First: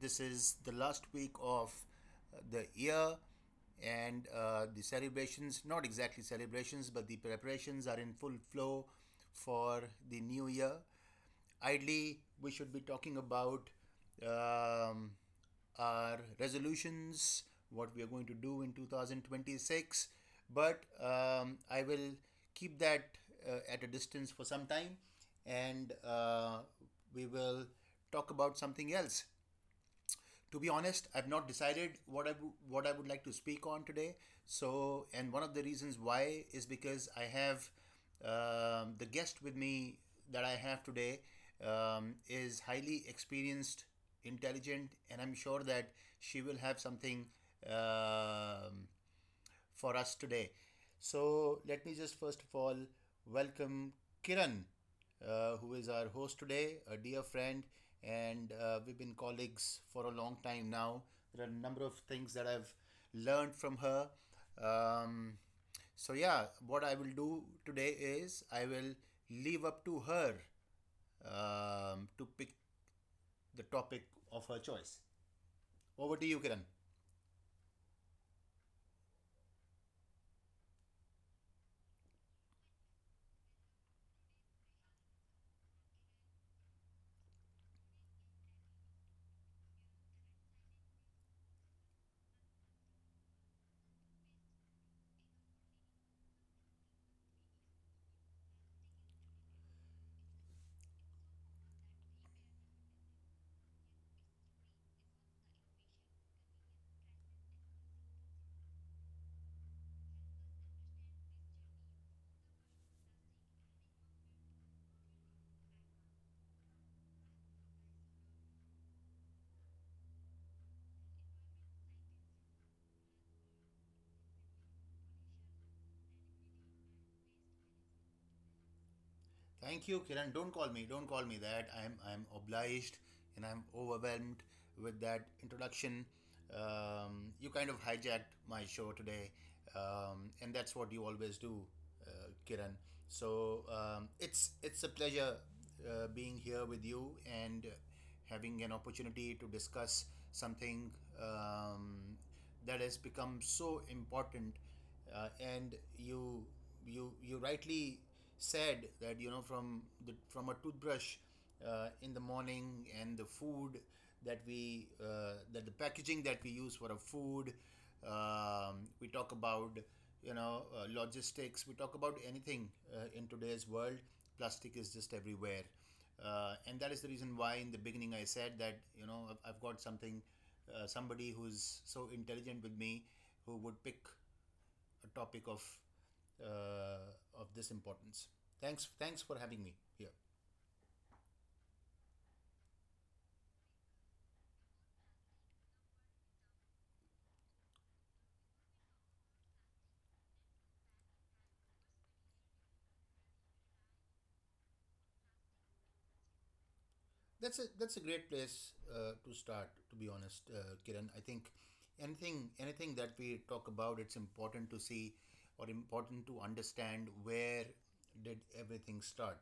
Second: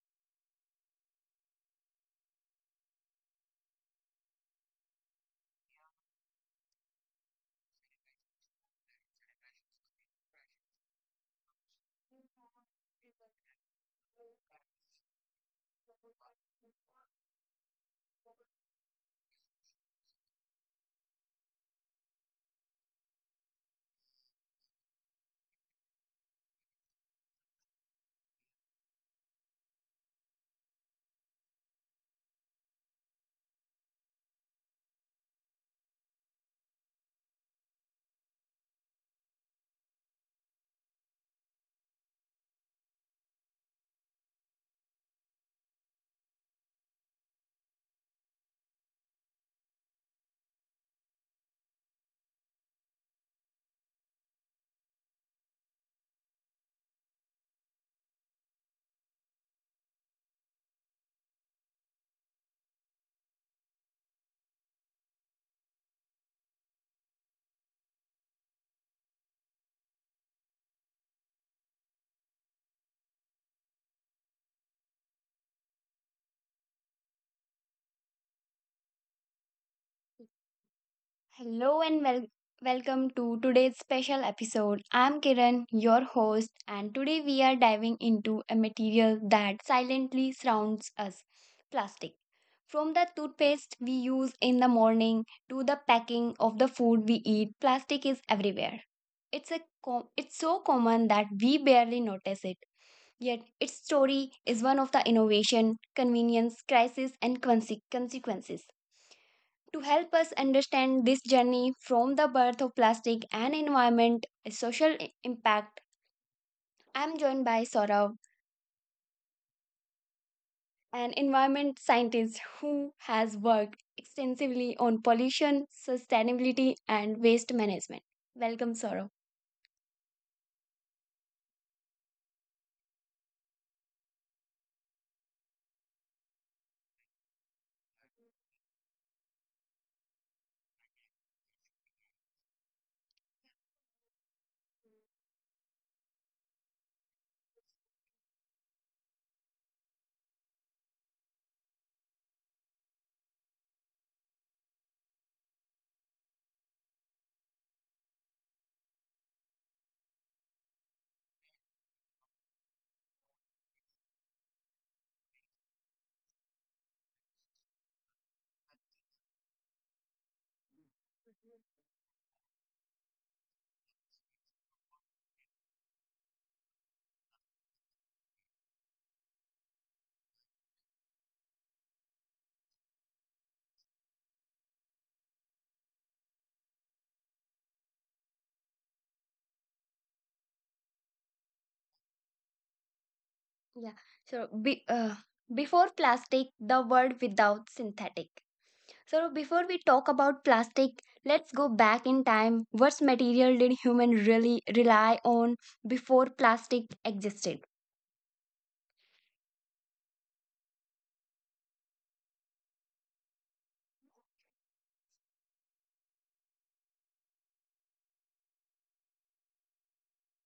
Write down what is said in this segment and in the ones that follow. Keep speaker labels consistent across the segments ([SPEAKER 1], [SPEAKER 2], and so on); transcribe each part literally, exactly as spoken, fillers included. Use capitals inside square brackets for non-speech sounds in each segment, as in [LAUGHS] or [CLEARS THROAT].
[SPEAKER 1] this is the last week of uh, the year, and uh, the celebrations, not exactly celebrations, but the preparations are in full flow for the new year. Ideally, we should be talking about um, our resolutions, what we are going to do in two thousand twenty-six. But um, I will keep that uh, at a distance for some time and uh, we will talk about something else. To be honest, I've not decided what I w- what I would like to speak on today. So, and one of the reasons why is because I have, um, the guest with me that I have today, um, is highly experienced, intelligent, and I'm sure that she will have something, um, for us today. So, let me just first of all welcome Kiran, uh, who is our host today, a dear friend, and uh, we've been colleagues for a long time now. There are a number of things that I've learned from her. Um, so, yeah, what I will do today is I will leave up to her, um, to pick the topic of her choice. Over to you, Kiran.
[SPEAKER 2] Hello and wel- welcome to today's special episode. I'm Kiran, your host, and today we are diving into a material that silently surrounds us: plastic. From the toothpaste we use in the morning to the packing of the food we eat, plastic is everywhere. It's, a com- it's so common that we barely notice it. Yet, its story is one of the innovation, convenience, crisis, and conse- consequences. To help us understand this journey from the birth of plastic and environment, a social impact, I'm joined by Saurav, an environment scientist who has worked extensively on pollution, sustainability, and waste management. Welcome, Saurav.
[SPEAKER 1] Thank you, Kiran. Don't call me. Don't call me that. I'm I'm obliged and I'm overwhelmed with that introduction. Um, you kind of hijacked my show today, um, and that's what you always do, uh, Kiran. So um, it's it's a pleasure uh, being here with you and having an opportunity to discuss something, um, that has become so important, uh, and you you you rightly said that you know from the from a toothbrush uh, in the morning, and the food that we uh, that the packaging that we use for our food. Um, we talk about, you know uh, logistics, we talk about anything uh, in today's world. Plastic is just everywhere, uh, and that is the reason why in the beginning I said that you know i've, I've got something, uh, somebody who's so intelligent with me, who would pick a topic of uh, of this importance. Thanks, thanks for having me here.
[SPEAKER 2] Yeah, so be, uh, before plastic, the world without synthetic. So before we talk about plastic, let's go back in time. What material did human really rely on before plastic existed?
[SPEAKER 1] That's a that's a great place uh, to start. To be honest, uh, Kiran, I think anything anything that we talk about, it's important to see, or important to understand where did everything start.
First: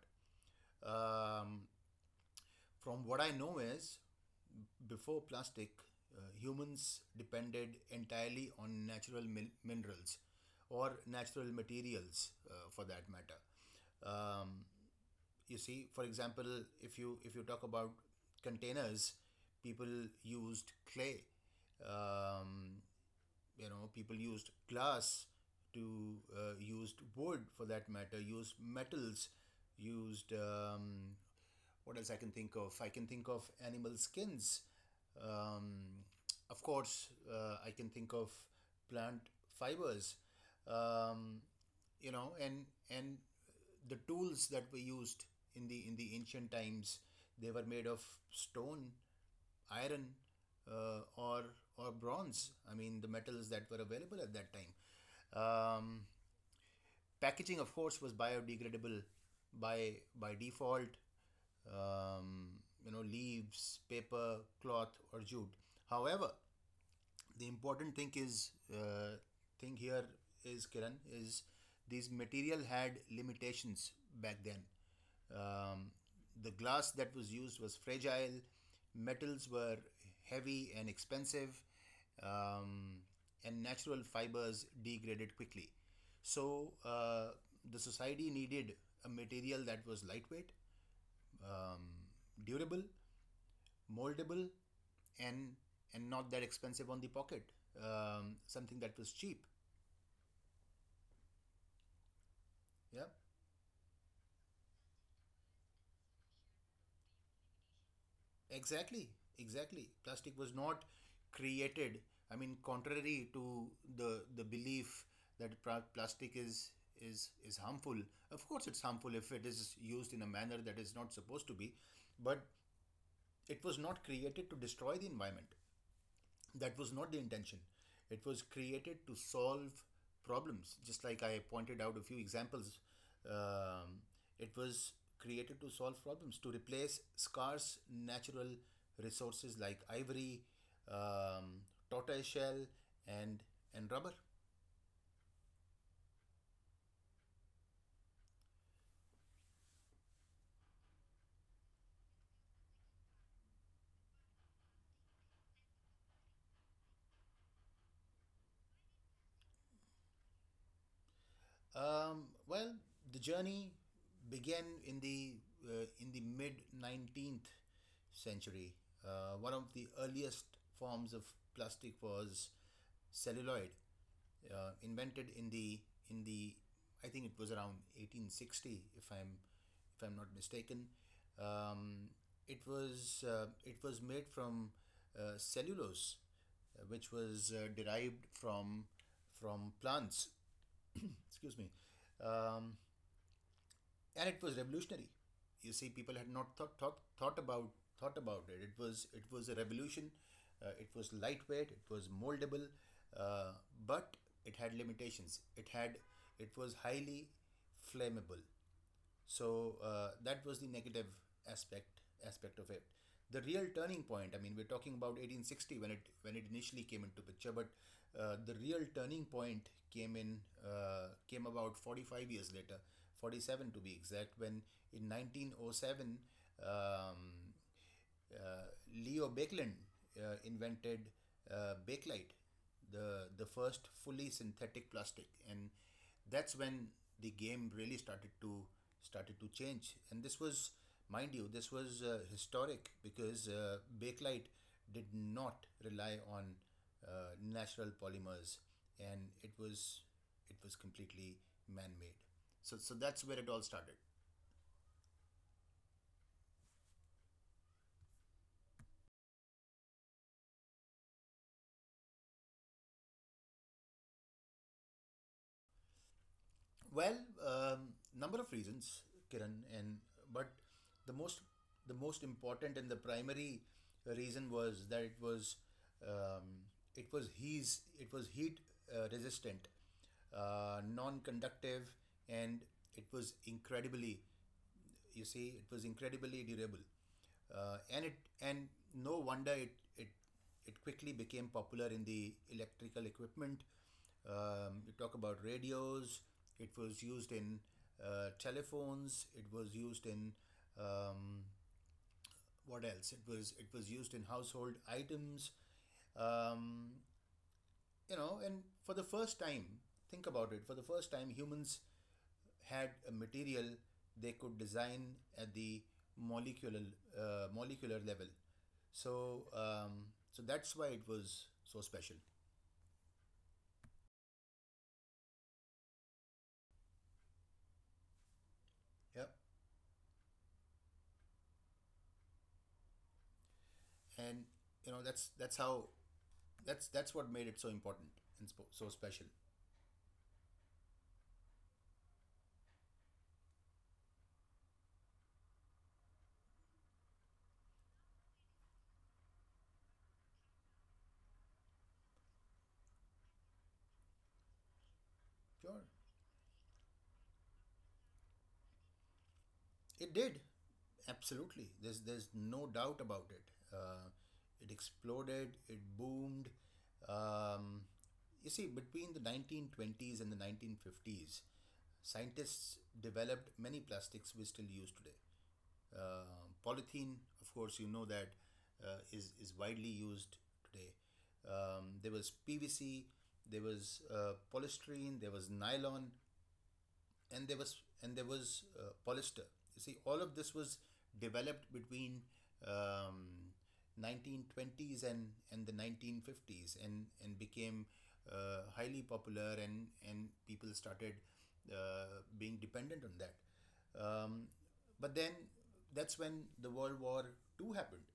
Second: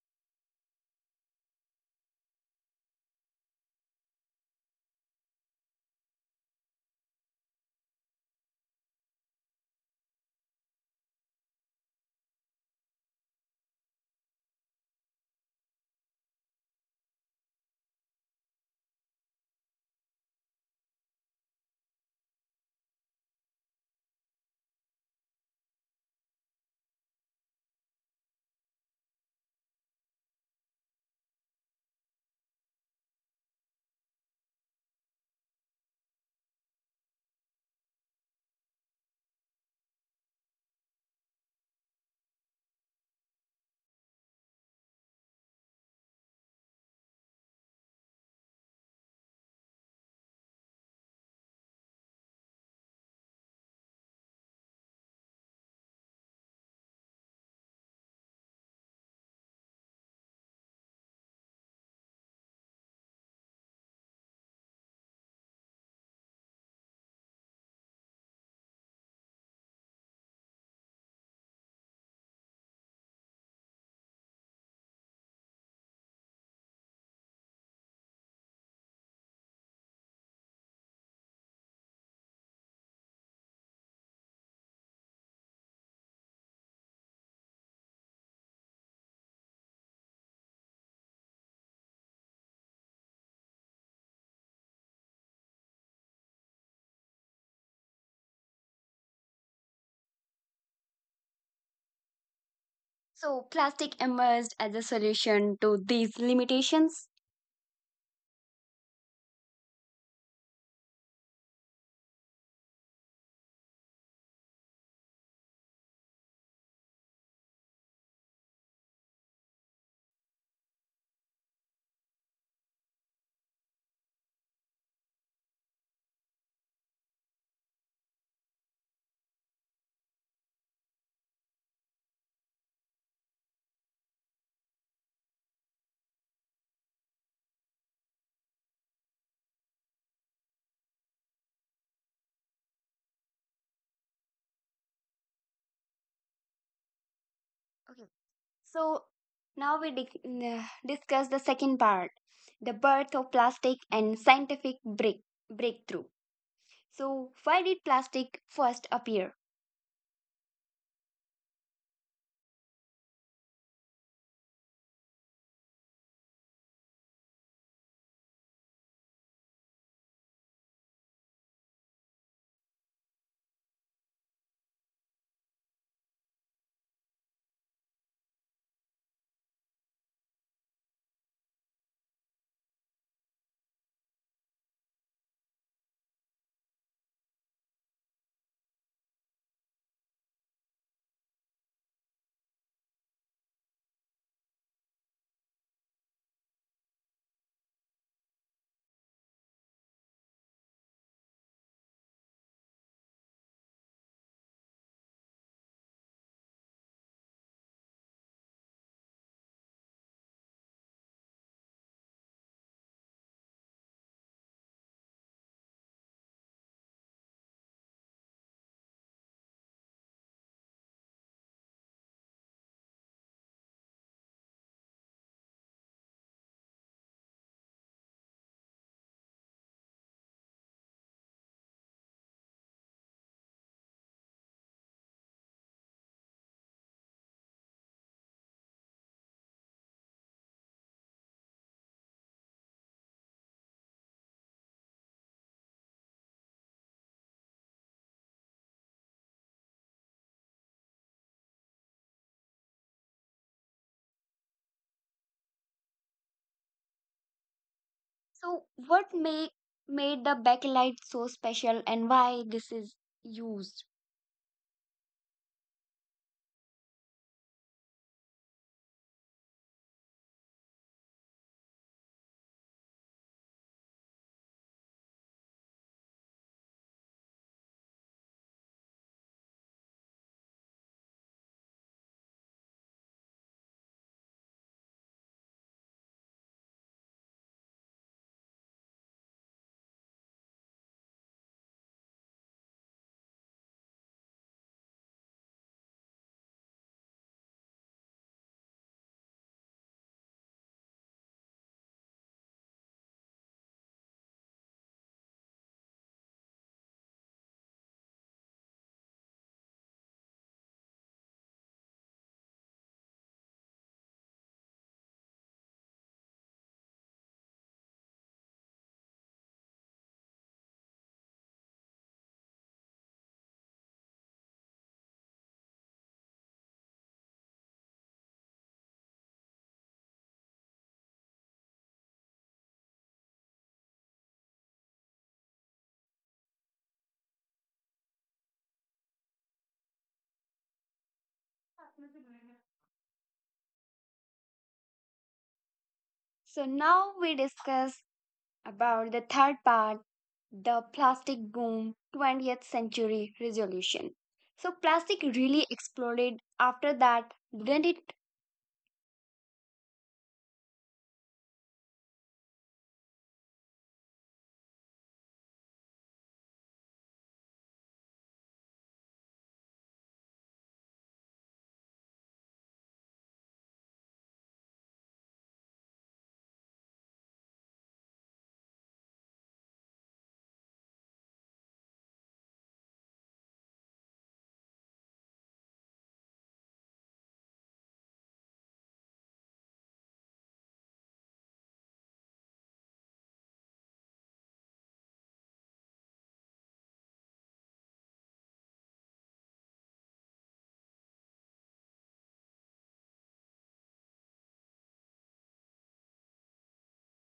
[SPEAKER 1] Um, from what I know is before plastic, uh, humans depended entirely on natural mil- minerals, or natural materials, uh, for that matter. Um, you see, for example, if you if you talk about containers, people used clay. Um, you know, people used glass, to uh, used wood for that matter, used metals, used, um, what else I can think of? I can think of animal skins. Um, of course, uh, I can think of plant fibers. Um, you know, and and the tools that were used in the in the ancient times, they were made of stone, iron, uh, or or bronze. I mean, the metals that were available at that time. Um, packaging of course was biodegradable by by default. Um, you know, leaves, paper, cloth, or jute. However, the important thing is uh, thing here is, Kiran, is these material had limitations back then. Um, the glass that was used was fragile, metals were heavy and expensive, um, and natural fibers degraded quickly. So uh, the society needed a material that was lightweight, um, durable, moldable, and and not that expensive on the pocket. Um, something that was cheap. Yeah.
[SPEAKER 2] So, plastic emerged as a solution to these limitations.
[SPEAKER 1] Exactly, exactly. Plastic was not created. I mean, contrary to the the belief that pra- plastic is is is harmful. Of course, it's harmful if it is used in a manner that is not supposed to be, but it was not created to destroy the environment. That was not the intention. It was created to solve problems, just like I pointed out a few examples. Um, it was created to solve problems, to replace scarce natural resources like ivory, um, tortoise shell, and and rubber.
[SPEAKER 2] Okay. So, now we dic- uh, discuss the second part, the birth of plastic and scientific break- breakthrough. So, why did plastic first appear?
[SPEAKER 1] Um, well, the journey began in the uh, in the mid nineteenth century. Uh, one of the earliest forms of plastic was celluloid, uh, invented in the in the I think it was around eighteen sixty, if I'm if I'm not mistaken. Um, it was uh, it was made from uh, cellulose, uh, which was uh, derived from from plants. [CLEARS THROAT] Excuse me, um, and it was revolutionary. You see, people had not thought thought, thought about thought about it. It was it was a revolution. Uh, it was lightweight. It was moldable, uh, but it had limitations. It had it was highly flammable, so uh, that was the negative aspect aspect of it. The real turning point, I mean, we're talking about eighteen sixty when it when it initially came into picture. But uh, the real turning point came in, uh, came about forty-five years later, forty-seven to be exact, when in nineteen oh seven, um, uh, Leo Bakelin uh, invented uh, Bakelite, the the first fully synthetic plastic, and that's when the game really started to started to change. And this was, mind you, this was uh, historic, because uh, Bakelite did not rely on uh, natural polymers, and it was it was completely man-made. So so that's where it all started.
[SPEAKER 2] So, what make, made the bakelite so special and why this is used?
[SPEAKER 1] Well, um, number of reasons, Kiran, and but the most the most important and the primary reason was that it was, um, it was he's it was heat uh, resistant, uh, non-conductive, and it was incredibly, you see it was incredibly durable, uh, and it and no wonder it it it quickly became popular in the electrical equipment. Um, you talk about radios. It was used in uh, telephones. It was used in, um, what else? It was it was used in household items. Um, you know, and for the first time, think about it. For the first time, humans had a material they could design at the molecular uh, molecular level. So um, so that's why it was so special. Yeah, and you know that's that's how that's that's what made it so important and spo- so special.
[SPEAKER 2] So, now we discuss about the third part, the plastic boom twentieth century resolution. So,
[SPEAKER 1] Sure.
[SPEAKER 2] plastic really exploded after that, didn't it?
[SPEAKER 1] It did, absolutely. There's there's no doubt about it. Uh, it exploded. It boomed. Um, you see, between the nineteen twenties and the nineteen fifties, scientists developed many plastics we still use today. Uh, polythene, of course, you know that uh, is is widely used today. Um, there was P V C, there was uh, polystyrene, there was nylon, and there was and there was uh, polyester. You see, all of this was developed between, um, nineteen twenties and and the nineteen fifties, and and became uh, highly popular, and and people started uh, being dependent on that. Um, but then that's when the World War Two happened,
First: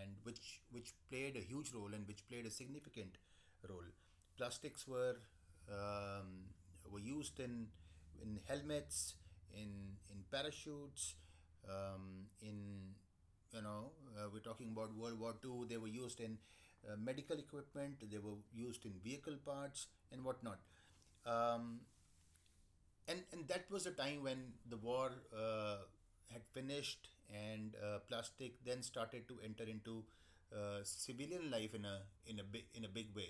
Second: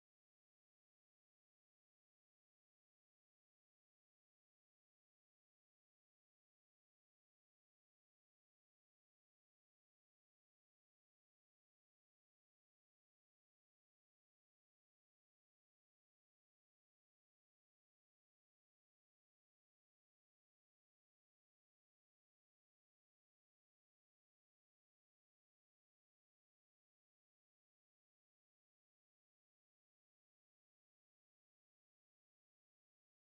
[SPEAKER 1] and which which played a huge role and which played a significant role. Plastics were, um, were used in in helmets, in in parachutes, um, in, you know uh, we're talking about World War Two. They were used in uh, medical equipment. They were used in vehicle parts and whatnot. Um, and and that was a time when the war, uh, had finished, and uh, plastic then started to enter into uh, civilian life in a in a big in a big way.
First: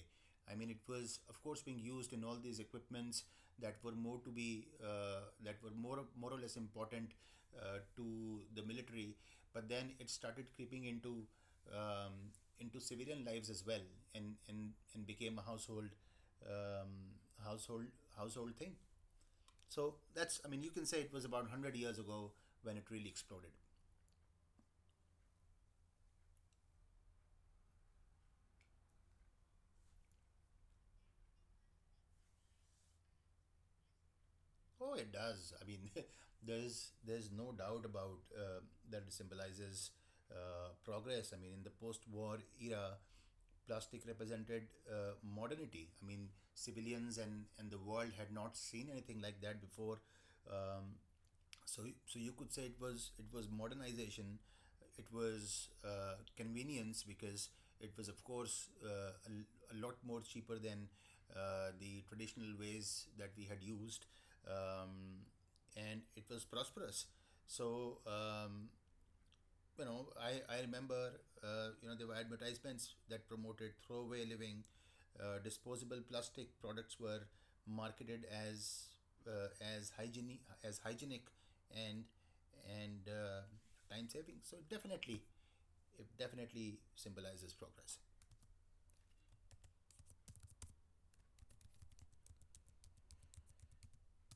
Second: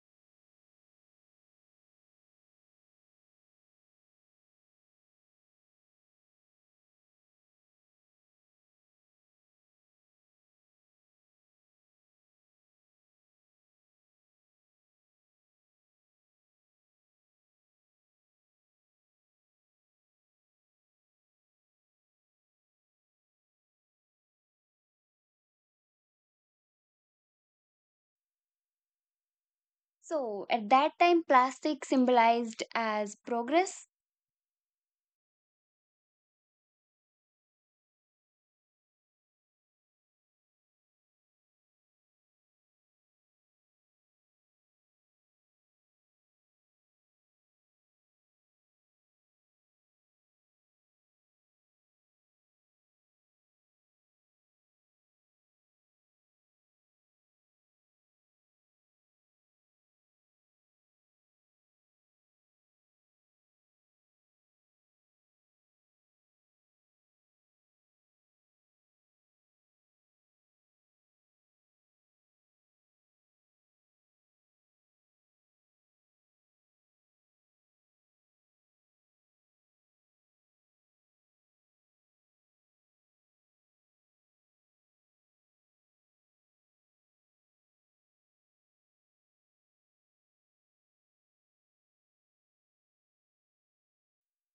[SPEAKER 1] I mean, it was of course being used in all these equipments that were more to be, uh, that were more more or less important, uh, to the military. But then it started creeping into, um, into civilian lives as well, and and and became a household, um, household household thing. So that's, I mean, you can say it was about one hundred years ago when it really exploded.
[SPEAKER 2] So, at that time, plastic symbolized as progress.
[SPEAKER 1] Oh, it does. I mean, [LAUGHS] there's there's no doubt about uh, that it symbolizes uh, progress. I mean, in the post-war era, plastic represented uh, modernity. I mean, civilians and and the world had not seen anything like that before. Um, so so you could say it was it was modernization, it was uh, convenience, because it was of course uh, a, a lot more cheaper than uh, the traditional ways that we had used, um, and it was prosperous. So um, you know, I, I remember, uh, you know, there were advertisements that promoted throwaway living. Uh, disposable plastic products were marketed as uh, as hygienic as hygienic and and uh, time saving. So definitely, it definitely symbolizes progress,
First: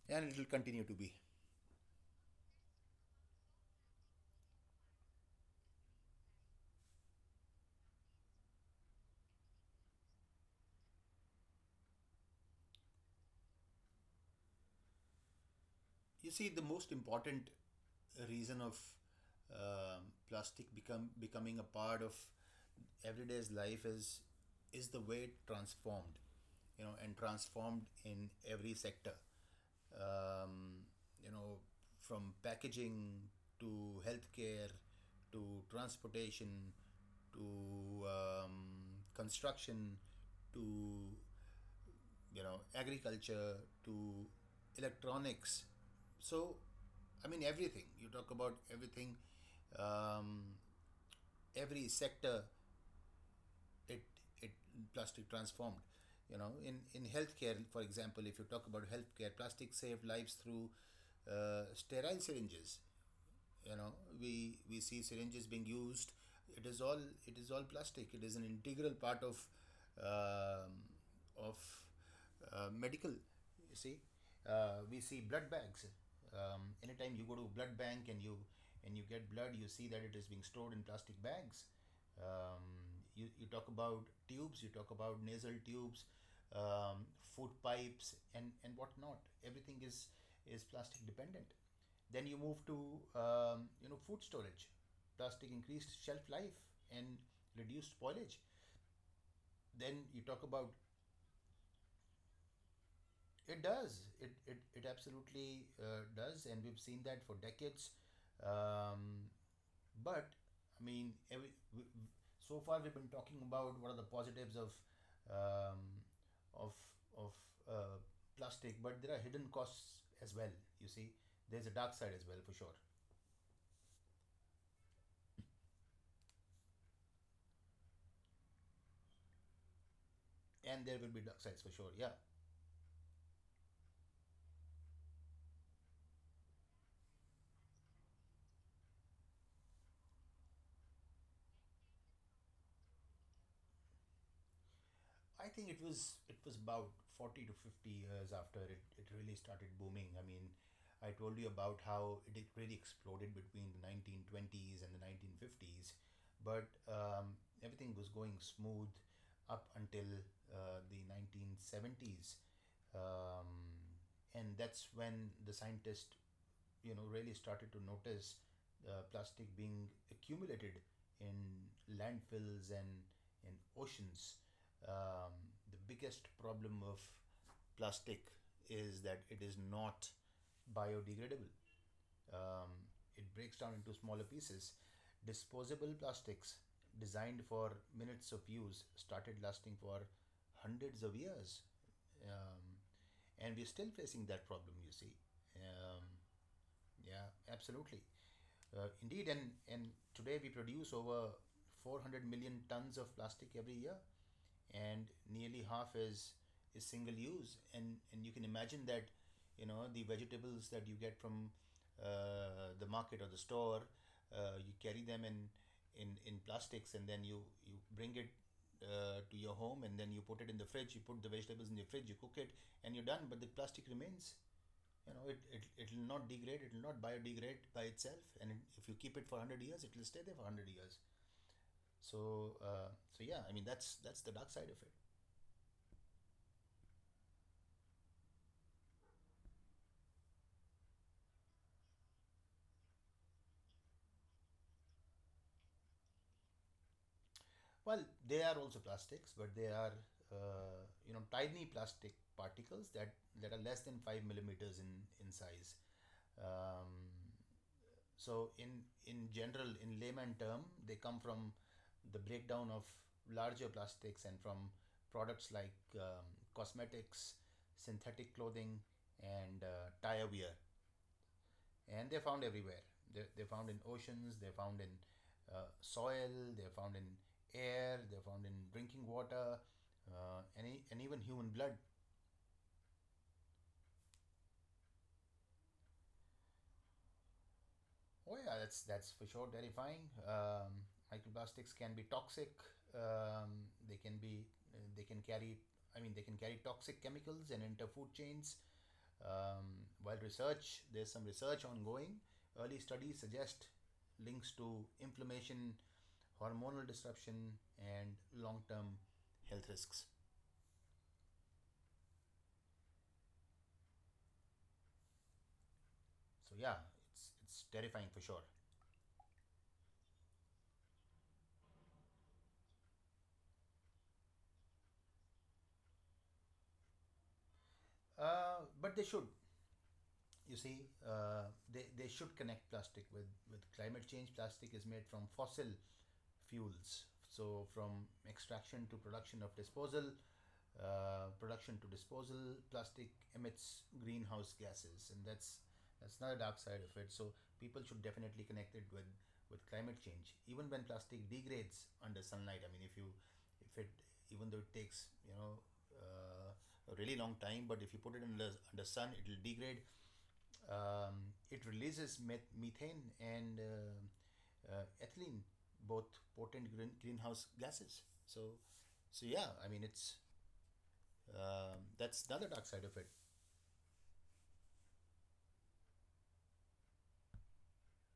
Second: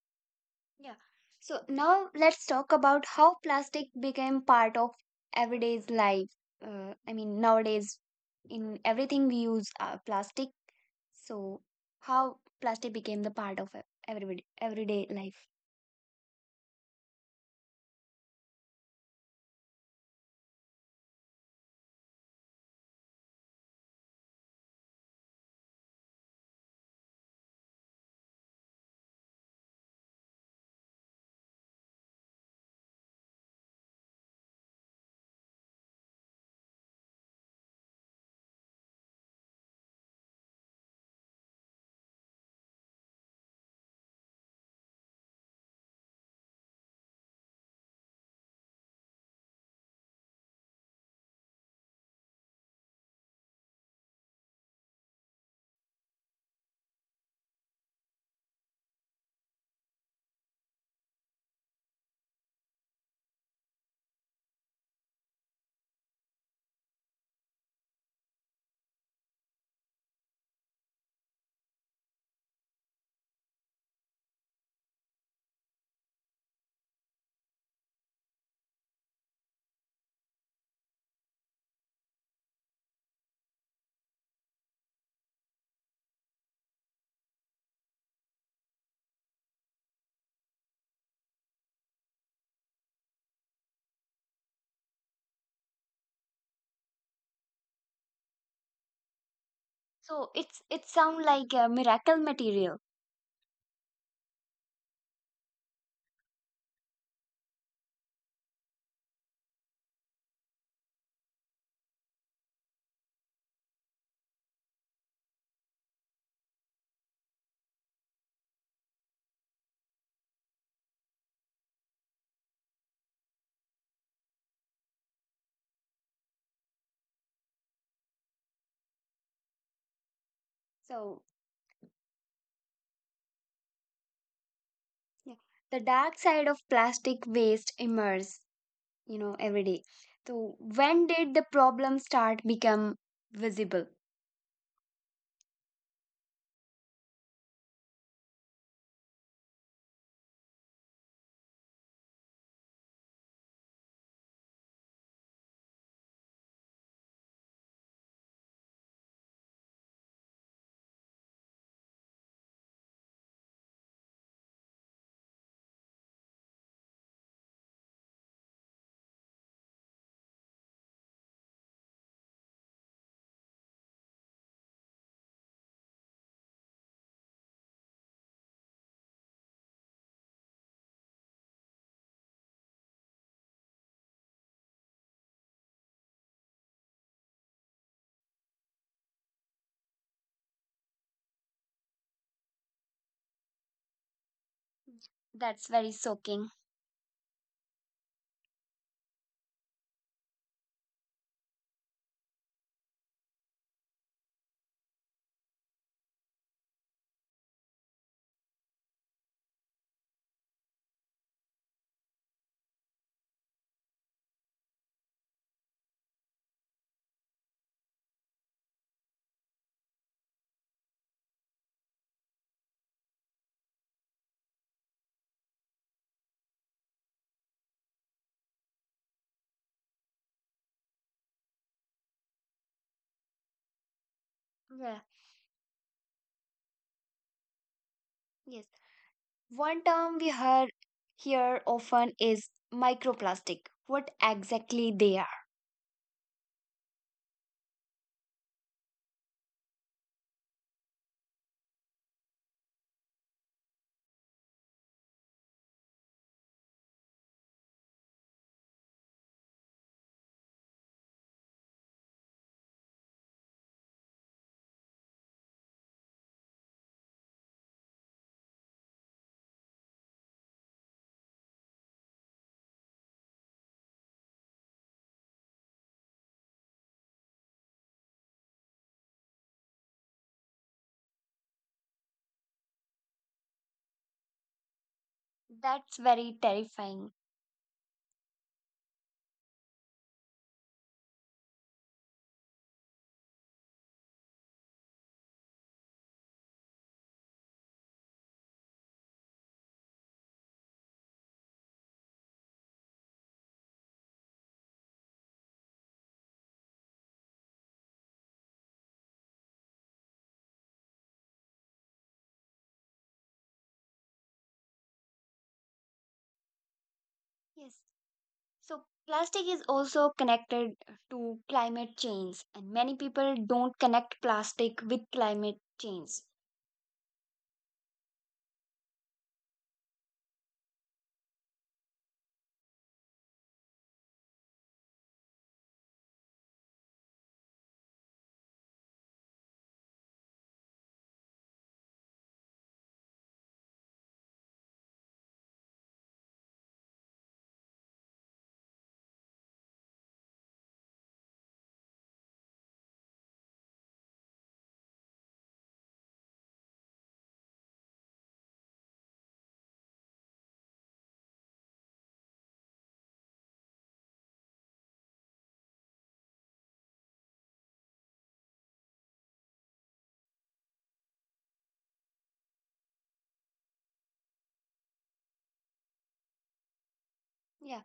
[SPEAKER 1] and it will continue to
[SPEAKER 2] Yeah.
[SPEAKER 1] be.
[SPEAKER 2] So, now let's talk about how plastic became part of everyday's life. Uh, I mean, nowadays, in everything we use uh, plastic. So, how plastic became the part of e- everyday life.
[SPEAKER 1] You see, the most important reason of um plastic become becoming a part of everyday's life is is the way it transformed, you know, and transformed in every sector. Um, you know, from packaging to healthcare to transportation to um, construction to you know agriculture to electronics. So I mean everything, you talk about everything, um, every sector, it it plastic transformed. you know in in healthcare, for example, if you talk about healthcare, plastic saved lives through uh, sterile syringes. you know we we see syringes being used. It is all it is all plastic. It is an integral part of um of uh, medical, you see. Uh, we see blood bags. Um, anytime you go to a blood bank and you and you get blood, you see that it is being stored in plastic bags. Um, you, you talk about tubes, you talk about nasal tubes, um, food pipes, and and whatnot. Everything is is plastic dependent. Then you move to um, you know food storage. Plastic increased shelf life and reduced spoilage. Then you
[SPEAKER 2] So
[SPEAKER 1] talk
[SPEAKER 2] it's,
[SPEAKER 1] about.
[SPEAKER 2] it sound like a miracle material.
[SPEAKER 1] It does. It it, it absolutely uh, does, and we've seen that for decades. Um, but I mean, every, w- so far we've been talking about what are the positives of um, of of uh, plastic, but there are hidden costs as well. You see, there's a dark side as well for sure, and there will be dark sides for
[SPEAKER 2] So
[SPEAKER 1] sure. Yeah,
[SPEAKER 2] yeah, the dark side of plastic waste emerges, you know, every day. So when did the problem start become visible?
[SPEAKER 1] I think it was it was about forty to fifty years after it, it really started booming. I mean, I told you about how it really exploded between the nineteen twenties and the nineteen fifties, but um, everything was going smooth up until uh, the nineteen seventies, um, and that's when the scientists you know really started to notice uh, plastic being accumulated in landfills and in oceans. Um, the biggest problem of plastic is that it is not biodegradable. Um, it breaks down into smaller pieces. Disposable plastics designed for minutes of use started lasting for hundreds of years. Um, and we're still facing that problem, you see. Um,
[SPEAKER 2] That's very shocking.
[SPEAKER 1] yeah, absolutely. Uh, indeed, and, and today we produce over four hundred million tons of plastic every year, and nearly half is, is single use. And, and you can imagine that you know the vegetables that you get from uh, the market or the store, uh, you carry them in, in, in plastics, and then you, you bring it uh, to your home, and then you put it in the fridge, you put the vegetables in the fridge, you cook it, and you're done, but the plastic remains. You know it, it it will not degrade, it will not biodegrade by itself. And if you keep it for one hundred years, it will stay there for one hundred years. So uh, so yeah, I mean, that's that's the dark side of it.
[SPEAKER 2] Yeah. Yes. One term we heard here often is microplastic. What exactly they are?
[SPEAKER 1] Well, they are also plastics, but they are uh, you know tiny plastic particles that that are less than five millimeters in in size. um, So in in general, in layman term, they come from the breakdown of larger plastics and from products like um, cosmetics, synthetic clothing, and uh, tire wear. And they're found everywhere. They're, they're found in oceans. They're found in uh, soil. They're found in air. They're found in drinking water, uh, and, e- and even human blood.
[SPEAKER 2] That's very terrifying.
[SPEAKER 1] Oh yeah, that's that's for sure terrifying. Um, microplastics can be toxic. Um, they can be they can carry. I mean, they can carry toxic chemicals and enter food chains. Um, while research, there's some research ongoing. Early studies suggest links to inflammation, hormonal disruption, and long-term health risks. So yeah, it's it's terrifying for
[SPEAKER 2] Yes.
[SPEAKER 1] sure.
[SPEAKER 2] So, plastic is also connected to climate change, and many people don't connect plastic with climate change.
[SPEAKER 1] Uh, but they should, you see, uh, they, they should connect plastic with, with climate change. Plastic is made from fossil fuels. So, from extraction to production of disposal, uh, production to disposal, plastic emits greenhouse gases, and that's that's not a dark side of it. So, people should definitely connect it with with climate change. Even when plastic degrades under sunlight, I mean, if you if it, even though it takes you know uh, a really long time, but if you put it in the under sun, it will degrade. Um, it releases meth- methane and uh, uh, ethylene, both potent green- greenhouse gases. So, so yeah, I mean, it's um, that's another dark side of it.
[SPEAKER 2] Yeah,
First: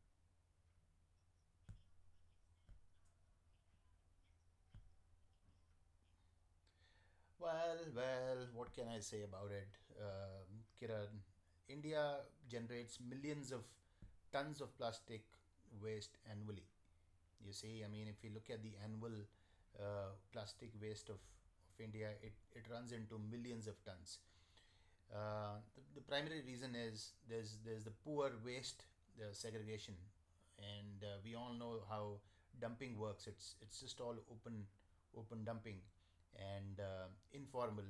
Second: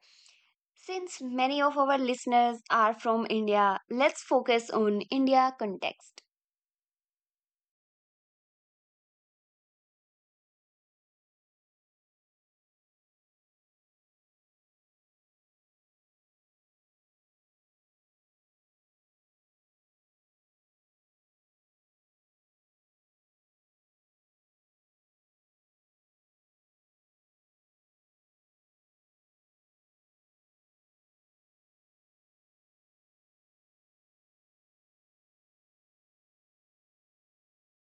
[SPEAKER 2] since many of our listeners are from India, let's focus on India context.
[SPEAKER 1] Well, well, what can I say about it, um, Kiran? India generates millions of tons of plastic waste annually. You see, I mean, if you look at the annual uh, plastic waste of, of India, it, it runs into millions of tons. Uh, the, the primary reason is there's there's the poor waste, the segregation, and uh, we all know how dumping works. It's it's just all open open dumping, and uh, informal,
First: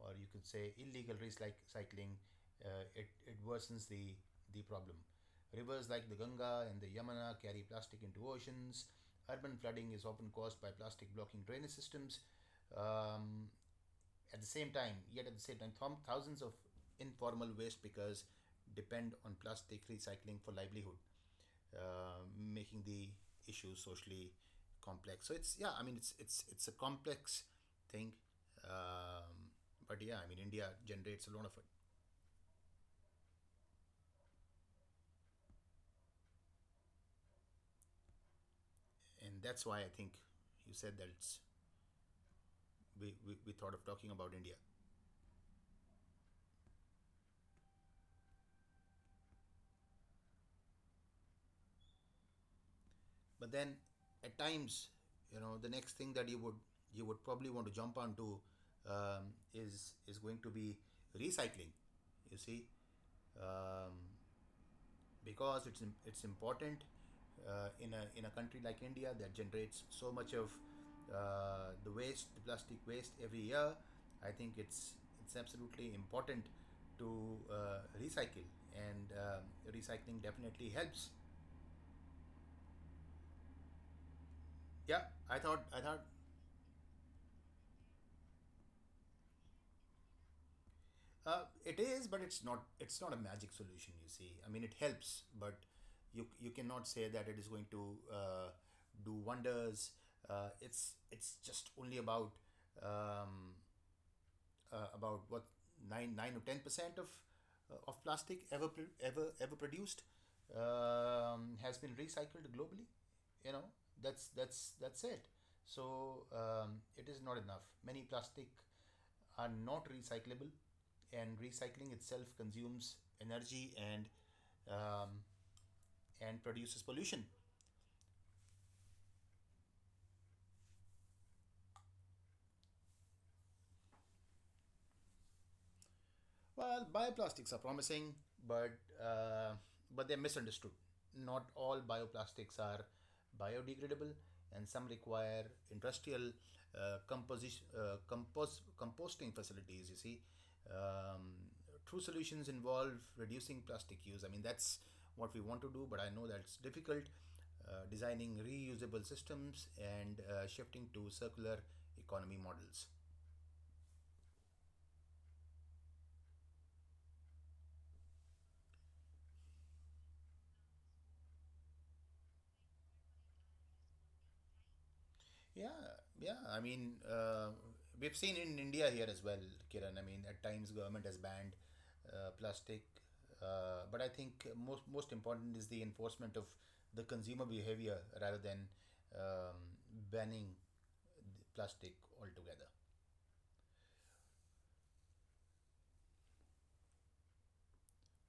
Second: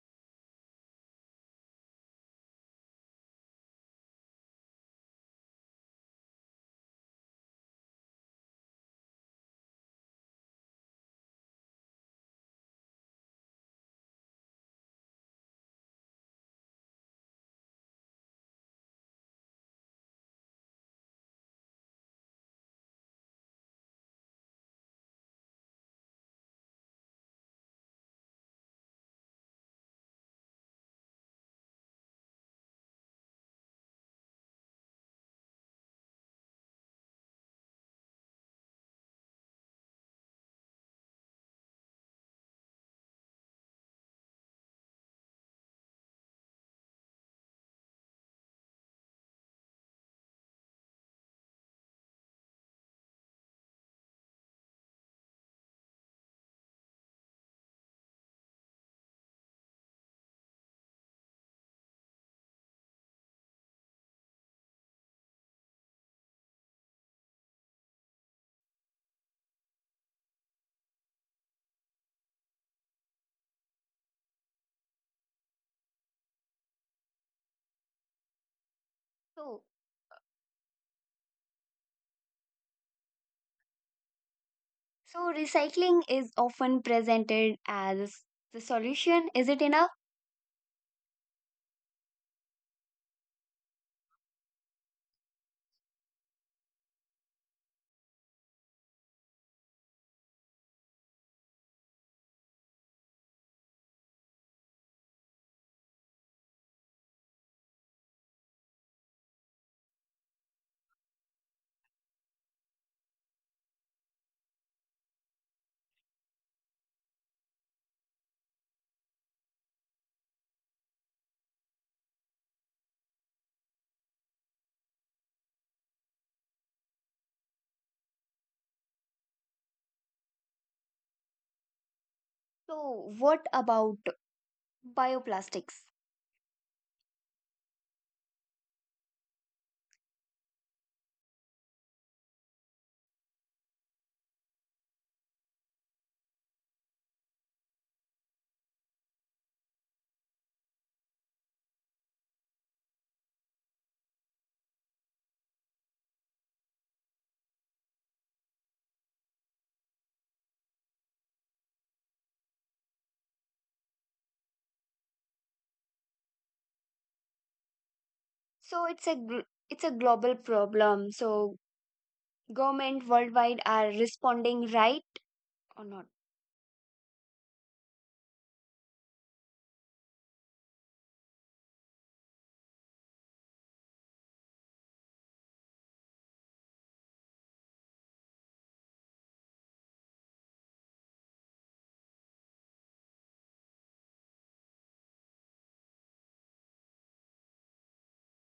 [SPEAKER 1] or you could say illegal recycling. Uh, it it worsens the the problem. Rivers like the Ganga and the Yamuna carry plastic into oceans. Urban flooding is often caused by plastic blocking drainage systems. Um, at the same time yet at the same time, thom- thousands of informal waste pickers depend on plastic recycling for livelihood, uh, making the issue socially complex. So it's yeah, I mean, it's it's it's a complex thing. um, but yeah, I mean, India generates a lot of it, and that's why I think you said that it's we, we, we thought of talking about India. But then, at times, you know the next thing that you would you would probably want to jump onto, um, is is going to be recycling, you see. um, because it's it's important uh, in a in a country like India that generates so much of uh, the waste the plastic waste every year. I think it's it's absolutely important to uh, recycle, and um
[SPEAKER 2] So,
[SPEAKER 1] recycling definitely helps. Yeah. I
[SPEAKER 2] so
[SPEAKER 1] thought I thought
[SPEAKER 2] recycling is often presented as the solution. Is it enough?
[SPEAKER 1] Uh, it is, but it's not. It's not a magic solution. You see, I mean, it helps, but you you cannot say that it is going to uh, do wonders. Uh, it's it's just only about um, uh, about what nine nine or ten percent of uh, of plastic ever ever ever produced um, has been recycled globally. You know, that's that's that's it. So um, it is not enough. Many plastic are not recyclable, and recycling itself consumes energy and um, and produces pollution.
[SPEAKER 2] So, what about bioplastics?
[SPEAKER 1] Well, bioplastics are promising, but uh, but they're misunderstood. Not all bioplastics are biodegradable, and some require industrial uh, composition uh, compos- composting facilities. You see, um, true solutions involve reducing plastic use. I mean, that's what we want to do, but I know that's difficult. Uh, designing reusable systems, and uh, shifting to circular economy models.
[SPEAKER 2] So, it's a gl- it's a global problem. So, government worldwide are responding, right or not?
[SPEAKER 1] Yeah, yeah. I mean, uh, we've seen in India here as well, Kiran. I mean, at times government has banned uh, plastic, uh, but I think most most important is the enforcement of the consumer behavior rather than um, banning the plastic altogether.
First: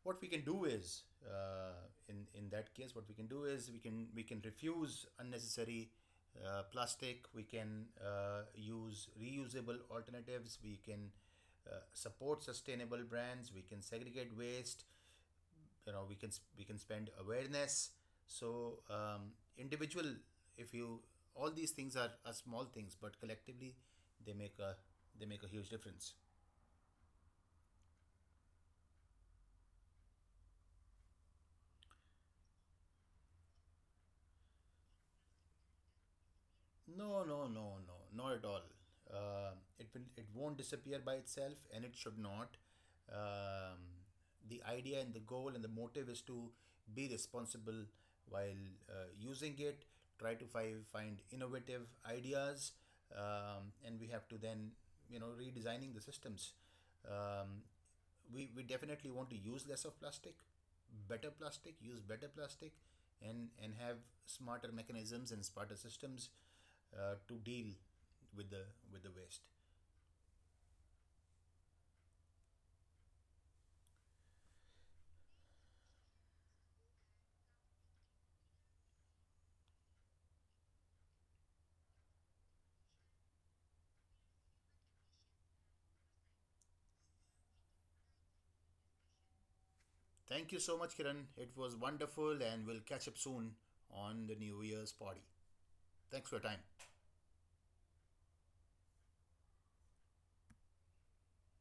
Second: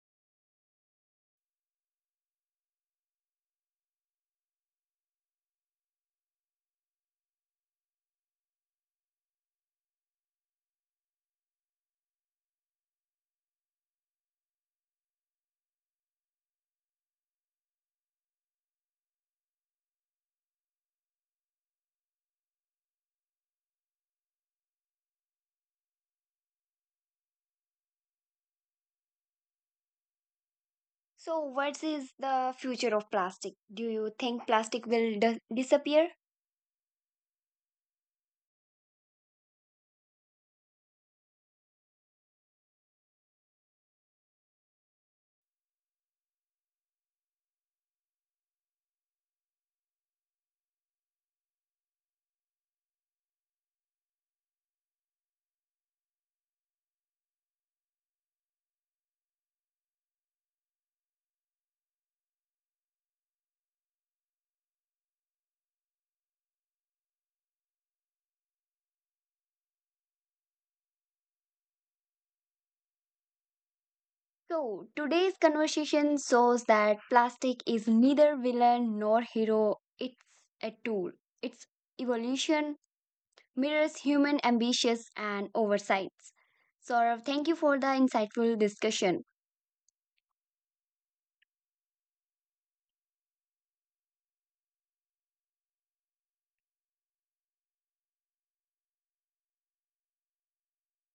[SPEAKER 1] What we can do is uh, in in that case, what we can do is we can we can refuse unnecessary uh, plastic, we can uh, use reusable alternatives, we can uh, support sustainable brands, we can segregate waste. You know we can we can spend awareness. So um, individual, if you all these things are, are small things, but collectively, they make a they make a huge difference.
[SPEAKER 2] So, what is the future of plastic? Do you think plastic will dis- disappear?
[SPEAKER 1] No, no, no, no, not at all. Uh, it will, it won't disappear by itself, and it should not. Um, the idea and the goal and the motive is to be responsible while uh, using it. Try to find find innovative ideas, um, and we have to then you know redesigning the systems. Um, we we definitely want to use less of plastic, better plastic, use better plastic, and and have smarter mechanisms and smarter systems uh, to deal with the with the waste.
[SPEAKER 2] So, today's conversation shows that plastic is neither villain nor hero. It's a tool. Its evolution mirrors human ambitions and oversights. Saurav, thank you for the insightful discussion.
[SPEAKER 1] Thank you so much, Kiran. It was wonderful, and we'll catch up soon on the New Year's party. Thanks for your time.